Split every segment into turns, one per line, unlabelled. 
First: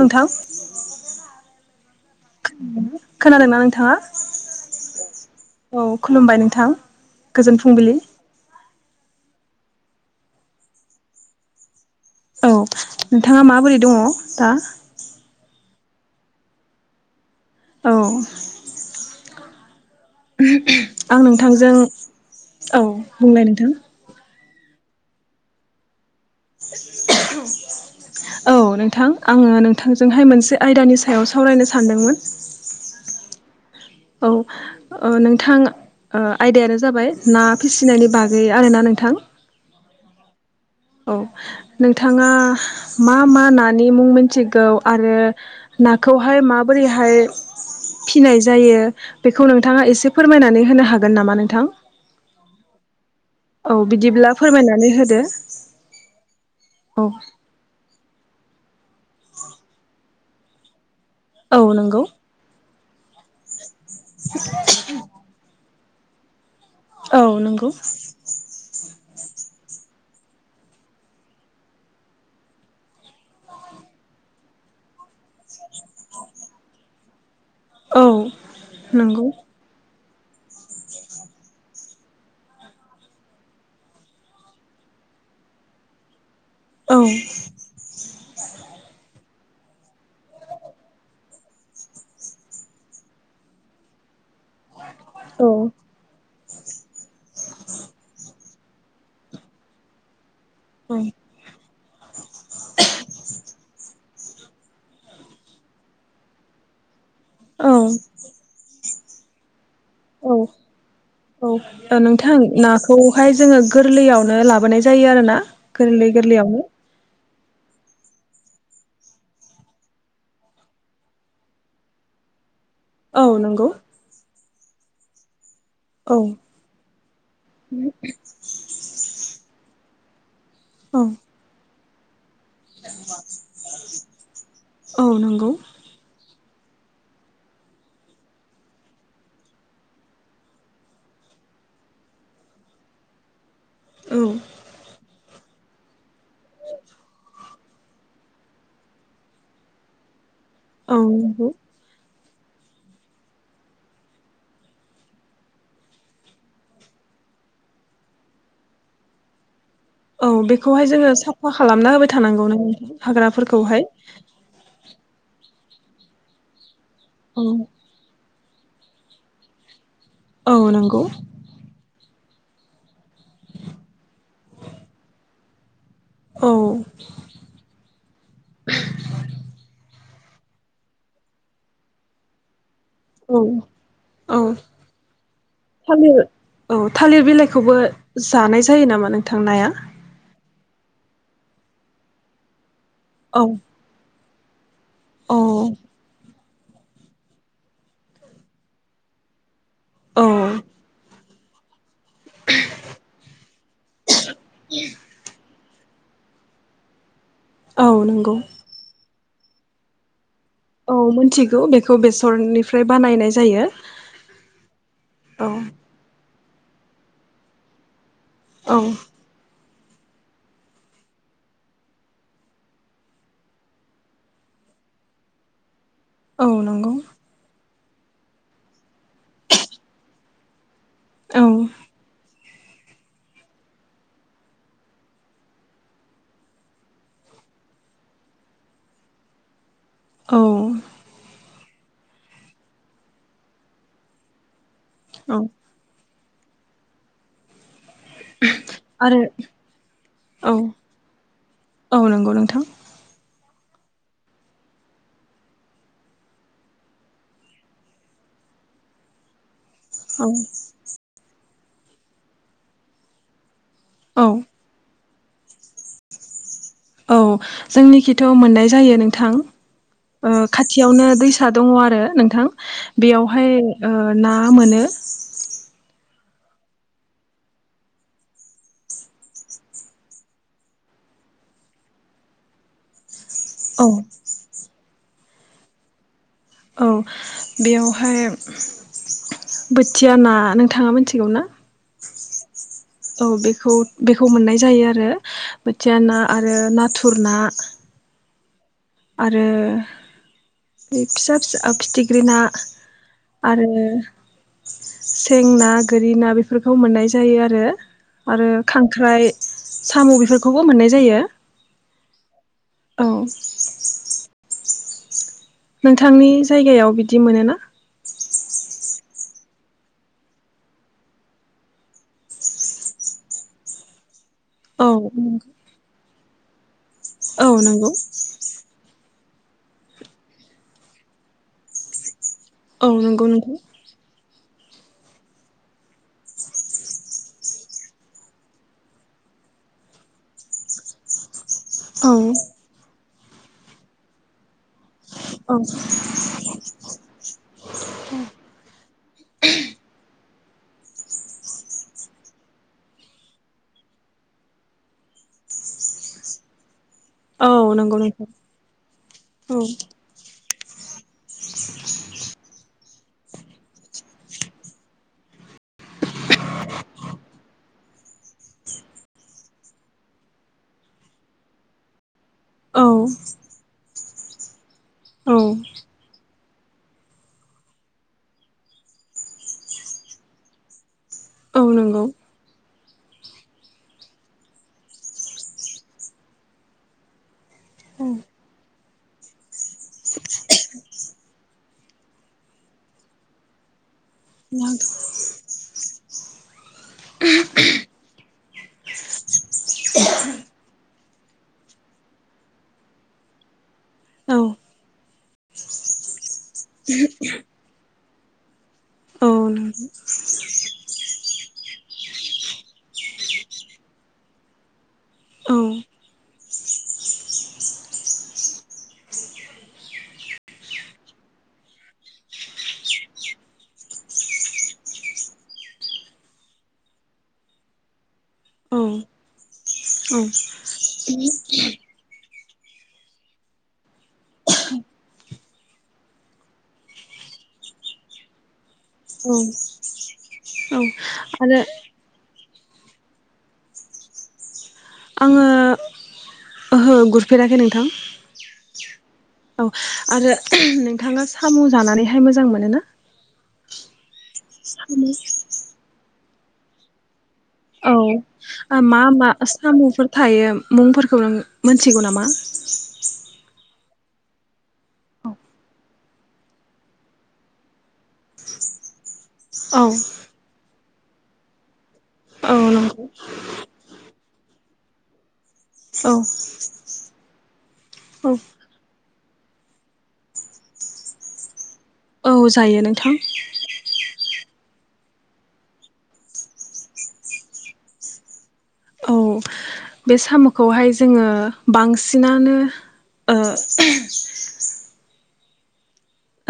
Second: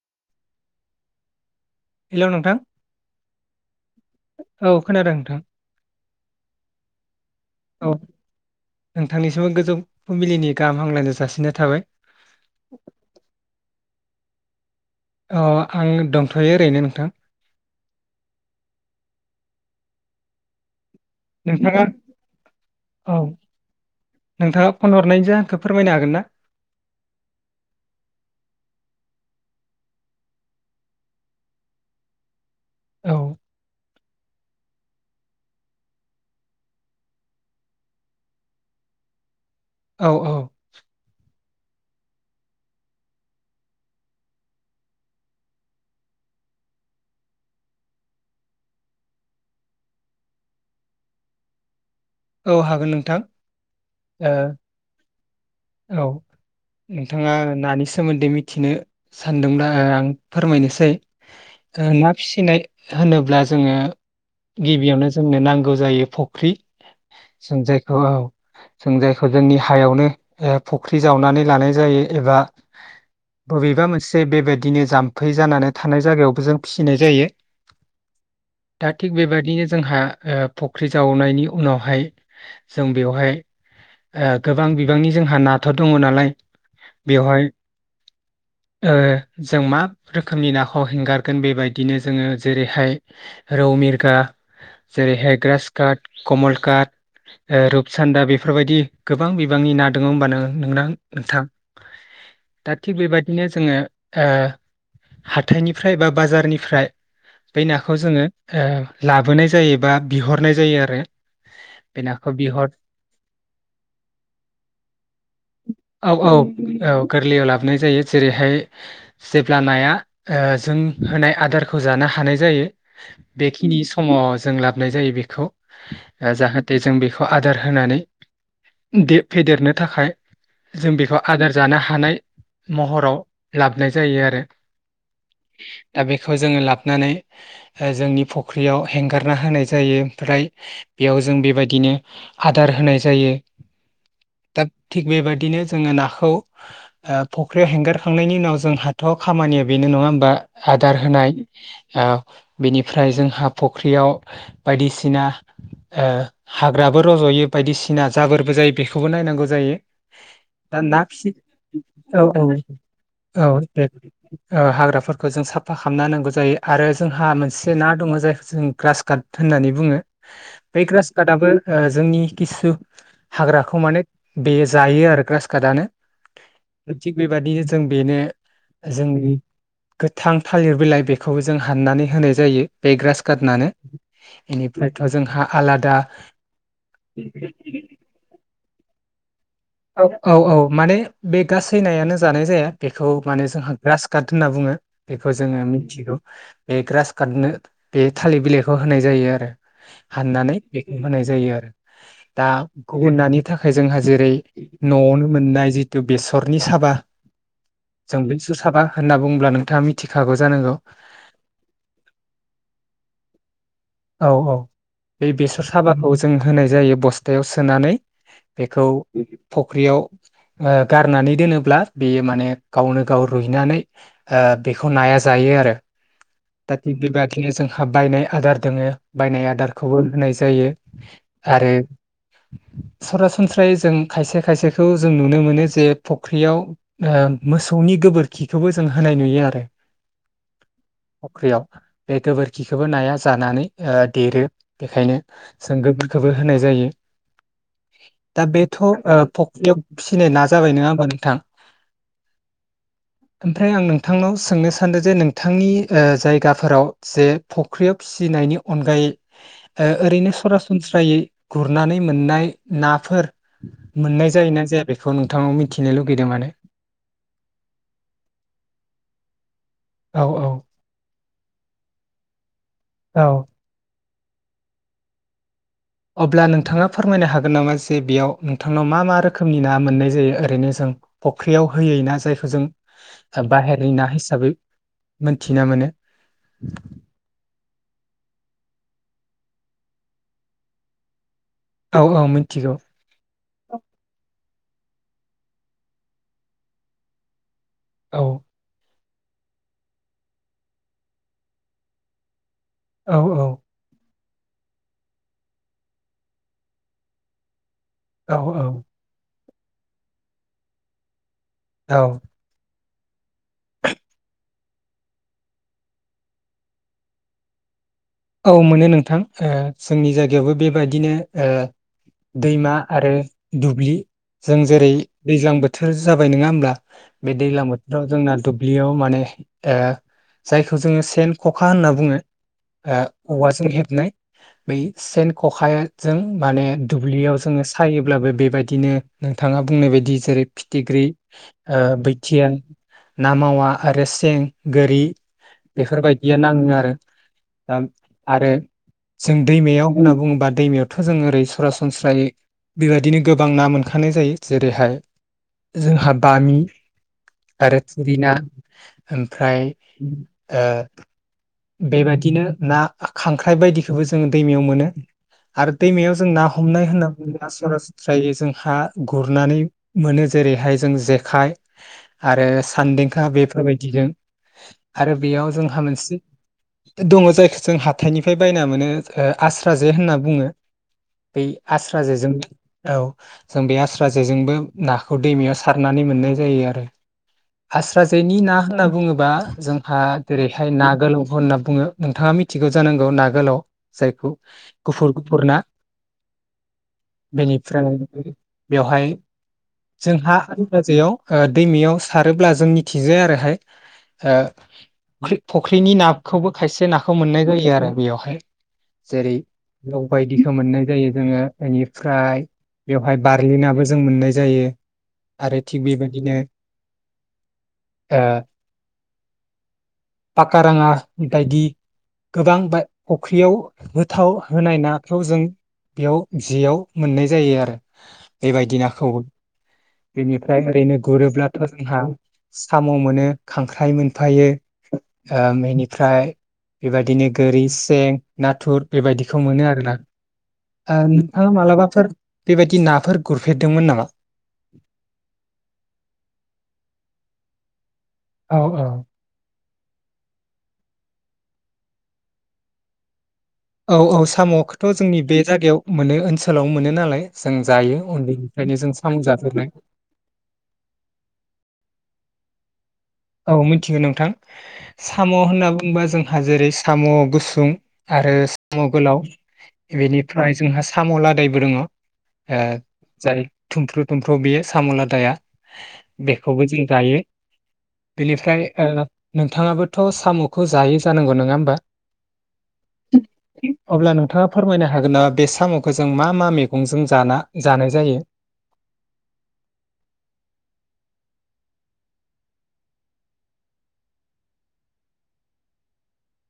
नोंथां
हेल' नोंथां
खोनादोंना नोंथाङा
औ खोनादों नोंथां
औ खुलुमबाय नोंथां गोजोन फुंबिलि ।
थ गोजौ फुंबिलिनि गाहाम हामलायनाय जासिनाय थाबाय ।
औ नोंथाङा माबोरै दङ? दा
अ आं दंथयो ओरैनो नोंथां ।
औ । आं नोंथांजों
नोंथाङा
औ बुंनाय नोंथां ।
नोंथाङा फन हरनाय जाखौ फोरमायनो हागोन ना?
औ नोंथां आङो नोंथांजोंहाय मोनसे आयदानि सायाव सावरायनो सानदोंमोन।
औ
औ ओ नोंथां आ आयदायानो जाबाय ना फिसिनायनि बागै आरोना नोंथां ।
औ औ ।
औ नोंथाङा मा मा नानि मुं मोनथिगौ आरो नाखौहाय माबोरैहाय फिनाय जायो बेखौ नोंथाङा एसे फोरमायनानै होनो हागोन नामा नोंथां?
थां
औ बिदिब्ला फोरमायनानै होदो औ ।
थिनो सानदोंब्ला आं फोरमायनोसै
औ
। थो
नंगौ
ना फिसिनाय होनोब्ला जोङो । गिबियावनो जोंनो नां औ जायो फख्रि
औ नंगौ
संजायखौ । जों जायखौ जोंनि हायावनो ओ फुख्रि जावनानै लानाय जायो एबा बबेबा मोनसे बेबायदिनो जाम फै जानानै थानाय जायगायावबो जों फिसिनाय जायो ।
औ
दा थिग
नंगौ
बेबायदिनो जोंहा ओ फख्रि जावनायनि उनाव फाय जों बेवहाय ओ गोबां बिबांनि जोंहा नाथुर दङ नालाय
औ
। बेवहाय ओ जों मा रोखोमनि नाखौ हेंगारगोन बेबायदिनो जोङो जेरैहाय रौ मिरगा । जेरैहाय
औ
ग्रास काट । कमल काथ । ओ रुप चान्दा बि बेफोरबायदि गोबां बिबांनि ना दङ होमबा नों नोंनां
औ
नोंथां दा थिग बेबादिनो जोङो ओ हाथाइनिफ्राय बा बाजारनिफ्राय बे नाखौ जोङो ओ लाबोनाय जायो बा
औ
बिहरनाय जायो आरो
औ
बे नाखौ
नोंथां
बिहर
नाखौहाय जोङो गोरलैयावनो लाबोनाय जायो आरो ना
औ
गोरलै
औ
गोरलैयावनो।
औ गोरलैयाव लाबोनाय जायो जेरैहाय जेब्ला नाया जों होनाय आदारखौ जानो हानाय जायो।
औ नंगौ
बेखिनि समाव जों लाबोनाय जायो बेखौ।
औ
जाहाथे जों बेखौ आदार होनानै फेदेरनो थाखाय जों
औ
बेखौ आदार जानो हा हानाय महराव लाबनाय जायो आरो
औ नंगौ
दा बेखौ खौ जोङो लाबानै जोंनि फख्रियाव हेंगारना होनाय जायो ओमफ्राय बेयाव जों बेबायदिनो आदार होनाय जायो।
औ
दा थिग बेबायदिनो जोङो नाखौ फख्रियाव हेंगारखांनायनि उनाव जोंहाथ' खामानिया बेनो नङा होमबा। आदार
औ
होनाय
नंगौ
ओ बेनिफ्राय जोंहा फुख्रियाव बायदिसिना ओ हाग्राबो रज'यो बायदिसिना जाबोरबो जायो बेखौबो नायनांगौ जायो।
औ
दा
बेखौहाय
ना
जोङो
फिसि
साफा खालामना होबाय
औ औ
थानांगौ
औ
हाग्राफोरखौहाय।
फा खालामना नांगौ जायो। आरो जोंहा
औ
मोनसे ना दङ जाय जों ग्रास काट होननानै बुङो।
औ
बे
नंगौ
ग्रास काटाबबो ओ जोंनि खिसु हाग्राखौ माने बेयो जायो आरो ग्रास काटानो।
औ
थिग बेबादिनो जों बेनो जोंनि गोथां थालिर बिलाइ बेखौबो जों हाननानै होनाय जायो। बे ग्रास
औ
काटनानो
औ
बेनिफ्रायथ' जोंहा आलादा
थालिर औ थालिर बिलाइखौबो जानाय जायो नामा नों
औ औ औ। माने बे गासैनायानो जानाय जाया। बेखौ
औ
माने जोंहा ग्रास काट होनना बुङो। बेखौ
औ
जोङो मिथिगौ। बे ग्रास काटनो बे थालिर बिलाइखौ होनाय जायो आरो।
औ
हाननानै बेखौ होनाय जायो आरो दा गुबुन नानि थाखाय जोंहा जेरै न'आवनो मोन नाय जिथु बेसरनि साबा
औ
जों
नंगौ
बिसुर साबा होनना बुंब्ला नोंथाङा मिथि-
औ मिथिगौ बेखौ बेसरनिफ्राय बानायनाय जायो।
औ औ बे
औ
बेसर साबाखौ जों होनाय जायो बस्थायाव सोनानै
औ
बेखौ फुख्रियाव गारनानै दोनोब्ला बेयो माने गावनो गाव रुइनानै बेखौ नाया जायो आरो
औ नंगौ
[unintelligible] बायनाय आदार दोङो बायनाय आदारखौबो होनाय जायो
औ
आरो सरासनस्रायै जों खायसे खायसेखौ जों नुनो मोनो जे फख्रियाव मोसौनि गोबोरखिखौबो जों होनाय नुयो आरो
औ
फख्रियाव बे गोबोरखिखौबो नाया- जानानै देरो बेखायनो
औ
जों गोबोर- खौबो होनाय जायो। दा बेथ'
आरो
फुख्रियाव फिसिनाय ना
औ
जाबाय नङा होमबा नोंथां
औ नंगौ नोंथां
ओमफ्राय आं नोंथांनाव सोंनो सानदों जे नोंथांनि जायगाफोराव जे फुख्रिआव फिसिनायनि अनगायै
औ
ओरैनो सरासनस्रायै गुरनानै मोननाय नाफोर
औ
मोननाय जायोना जाया बेखौ नोंथांनाव मिथिनो लुगैदों माने
औ जोंनिखिथ' मोननाय जायो नोंथां
औ औ
खाथियावनो दैसा दङ आरो नोंथां
औ
बेयावहाय ना मोनो।
अब्ला नोंथाङा फोरमायनो हागोन नामा जे बेयाव नोंथांनाव मा मा रोखोमनि ना मोननाय जायो ओरैनो जों फख्रियाव होयै ना जायखौ जों
औ
बाहेरनि ना हिसाबै मोनथिना मोनो।
औ बेयावहाय बोथिया ना नोंथाङा मिथिगौ ना?
औ औ मोन
औ बेखौ बेखौ मोननाय जायो आरो बोथिया ना आरो नाथुर ना
औ
आरो बे फिसा फिसा फिथिख्रि ना,
औ औ
आरो सें ना, गोरि ना बेफोरखौ मोननाय जायो आरो।
औ
आरो
औ
खांख्राइ, साम' बेफोरखौबो मोननाय जायो।
औ
औ नोंथांनि जायगायाव बिदि मोनो ना?
औ मोनो नोंथां जोंनि जायगायावबो बेबायदिनो दैमा आरो दुब्लि जों
औ
जेरै दैज्लां बोथोर जाबाय नङा होमब्ला? बे
औ
दैलां
नंगौ
बोथोराव जोंना दुब्लियाव माने जायखौ जोङो सेन खखा होनना बुङो।
औ नंगौ
औवाजों
नोंथां
हेबनाय बै सेन खखाजों माने दुब्लियाव जोङो सायोब्लाबो बेबायदिनो नोंथाङा बुंनाय बायदि जेरै फिथिख्रि,
औ
बैथिया, ना मावा आरो सें, गोरि
औ
बेफोरबायदियानो नाङो। [inaudible] दा आरो जों दैमायाव होनना बुङोबा दैमायावथ' जों ओरै सरासनस्रायै बेबायदिनो गोबां ना मोनखानाय जायो जेरैहाय जोंहा बामि
औ
आरो
नंगौ नोंथां
थुरिना
औ
ओमफ्राय बेबायदिनो ना खांख्राइ बायदिखौबो जों दैमायाव मोनो आरो दैमायाव जों ना हमनाय होनना बुङोब्ला सरासनस्रायै जोंहा गुरनानै मोनो जेरैहाय जों जेखाइ आरो
औ
सान्देंखा बेफोरबायदिजों आरो
औ
बेयाव जोंहा मोनसे दङ जायखौ जों हाथायनिफ्राय बायना मोनो आस्रा जे होनना बुङो। बै
औ नंगौ
आस्राजे जों औ जों बे आस्रा जेजोंबो नाखौ दैमायाव सारनानै मोननाय जायो आरो। आस्रा जेनि ना होनना बुङोबा जोंहा जेरैहाय ना गोलाव होनना बुङो नोंथाङा मिथिगौ जानांगौ ना गोलाव जायखौ गुफुर गुफुर ना बेनिफ्राय बेवहाय जोंहा आस्रा जेयाव दैमायाव सारोब्ला जों मिथिंजाया आरोहाय
औ औ
फुख्रिनि नाखौबो खायसे नाखौ मोननाय जायो आरो बेयावहाय जेरै लौ
[unintelligible]
बायदिखौ मोननाय जायो जोङो बेनिफ्राय बेवहाय बारलिनाबो जों मोननाय जायो
औ
आरो थिग बेबायदिनो ओ पाका राङा बायदि गोबां बा फख्रियाव गोथाव होनाय नाखौ जों बेयाव जियाव मोननाय जायो आरो
औ
बेबायदि नाखौबो बेनिफ्राय ओरैनो गुरोब्ला थ जोंहा सामु मोनो खांख्राइ मोनफायो ओ बेनिफ्राय बेबायदिनो गोरि सें नाथुर
औ
बेबायदिखौ मोनो
औ
आरोना
आरो
मालाबाफोर बेबायदि नाफोर गुरफेरदोंमोन नामा
आंङो ओहो गुरफेराखै नोंथां
औ औ
औ आरो नोंथांङा सामु जानानैहाय मोजां मोनो ना
औ औ साम खौथ जोंनि बे जागायाव मोनो ओनसो लाव मोनो नालाय जों जायो उन्दैनिफ्रायनो
औ
जों
मा
साम'
मा
जाफेरनाय
सामुफोर थायो मुंफोरखौ नों मोनथिगौ नामा
औ मिथिगो नोंथां सामु होनना बुंङोबा जोंहा जेरै सामु गुसुं आरो सामु गोलाव
औ
बेनिफ्राय जोंहा सामु लादायबो दङ ओ
औ नंगौ
जाय थुमफ्रुद थुम्फु बेयो सामु लादाया
औ
बेखौबो जों जायो
औ
बेनिफ्राय ओ नोंथाङाबोथ सामुखौ जायै जानांगौ नोङा होमबा
औ जायो नोंथां
अब्ला नोंथाङा फोरमायनो हागोन नामा बे सामखौ जों मा मा मैगंजों जाना जानाय जायो
औ बे सामुखौहाय जोंङो बांसिनानो ओ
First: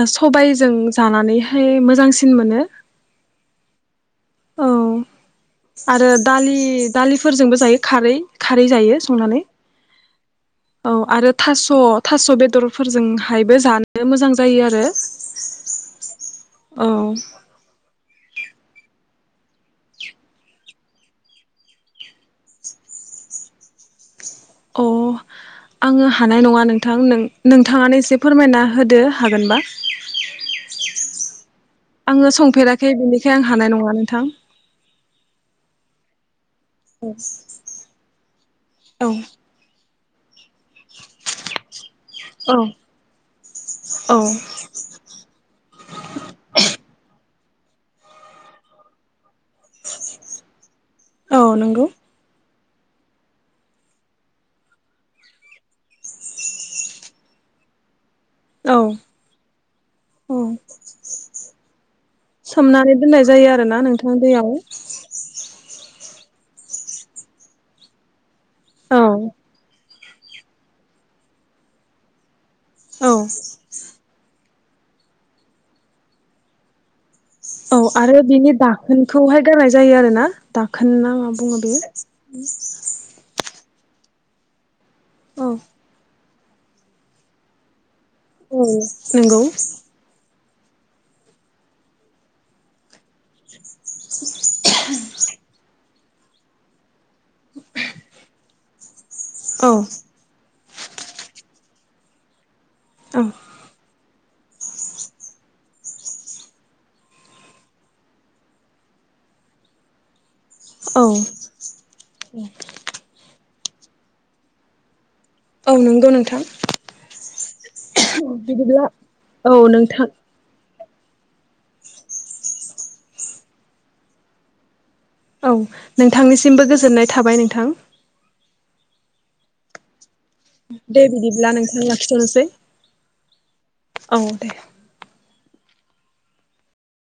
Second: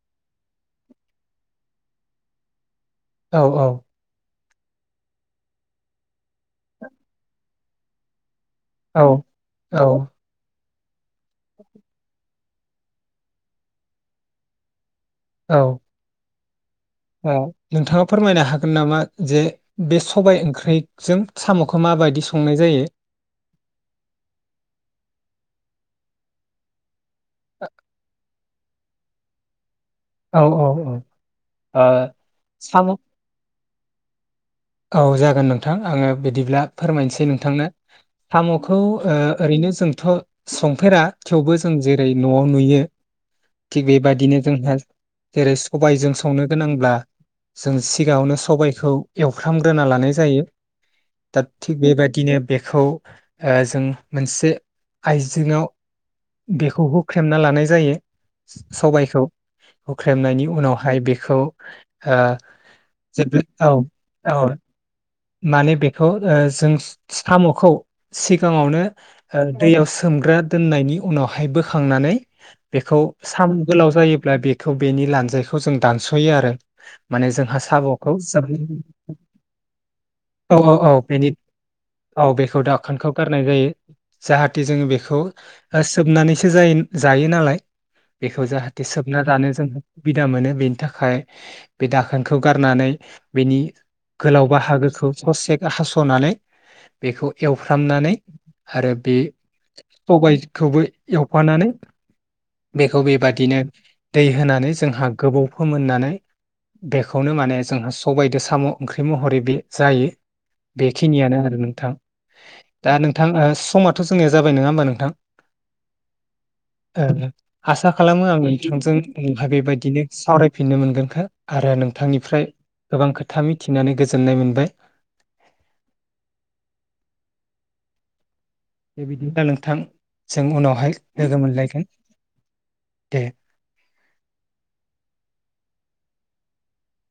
ओ सबायजों जानानैहाय मोजांसिन मोनो
औ औ
औ आरो दालि दालिफोरजोंबो जायो खारै खारै जायो
औ
संनानै
औ
औ आरो थास थास बे बेदरफोरजों हायबो जानो मोजां जायो आरो
औ
औ
ओ नोंथांङा फोरमायनो हागोन नामा जे बे सबाय ओंख्रिजों सामुखो माबायदि संनाय जायो
अ आंङो हानाय नङा नोंथां नों नोंथांङानो एसे फोरमायना होदो हागोनबा
औ औ औ ओ
आंङो
साम'
संफेराखै बिनिखाय आं हानाय नों थां
औ जागोन नोंथां आङो बिदिब्ला फोरमायनोसै नोंथांनो साम'खौ
औ
ओ ओरैनो जों थ संफेरा थेवबो जों जेरै न'आव
औ
नुयो थिग
औ
बेबायदिनो जोंहा जेरै सबायजों संनो गोनांब्ला जों सिगाङावनो सबायखौ एव फ्राम ग्रोना लानाय जायो
औ
दा थिक
नंगौ
बेबायदिनो बेखौ ओ जों मोनसे आइजेंङाव बेखौ हुख्रेमना लानाय जायो
औ
सबायखौ
औ
हुख्रेमनायनि उनावहाय ओ बेखौ
सोमनानै दोननाय
जे
जायो आरोना नोंथां
औ
दैयाव
खौ ओ जों साम'खौ सिग सिगाङावनो
औ
ओ दैयाव सोमग्रा दोननायनि उनावहाय बोखांनानै बेखौ
औ
साम गोलाव जायो ब्ला बेखौ बेनि लान्जायखौ जों दानस'यो आरो माने जोंहा
औ
साम'खौ
आरो बिनि दाखोनखौहाय गारनाय जायो आरोना
औ औ
दाखोन
औ
ना
बेनि
मा बुङो बेयो
औ बेखौ दाखोनखौ गारनाय जायो जाहाथे जोङो बे खौ
औ
ओ सोबनानै सो जायो जायो नालाय बेखौ
औ
जाहाथे सोबना
नंगौ
जानो जों सुबिदा मोनो बेनि थाखाय बे दाखोनखौ गारनानै बेनि गोलावबा ससे हास'नानै बेखौ एवफ्रामनानै आरो बे
औ
खौबो एवफानानै बेखौ
औ
बेबादिनो दै होनानै जोंहा गोबौ फोमोननानै बेखौनो माने जोंहा सबायजों साम' ओंख्रि महरै बे जायो
औ
बेखिनियानो आरो नोंथां दा नोंथां ओ समाथ' जोंनिया जाबाय नङा होमबा नोंथां?
औ नंगौ नोंथां।
ओ आसा खालामो आङो नोंथां
बिदिब्ला
जोंहाय
औ
बेबायदिनो
नोंथां।
सावरायफिननो मोनगोनखो। आरो नोंथांनिफ्राय गोबां खोथा मिथिनानै गोजोननाय मोन बाय।
औ नोंथांनिसिमबो गोजोननाय थाबाय नोंथां।
दे बिदिब्ला नोंथां। जों उनावहाय
दे
लोगो
बिदिब्ला
मोनलायगोन
नोंथां लाखिथ'नोसै
दे
[inaudible] औ दे।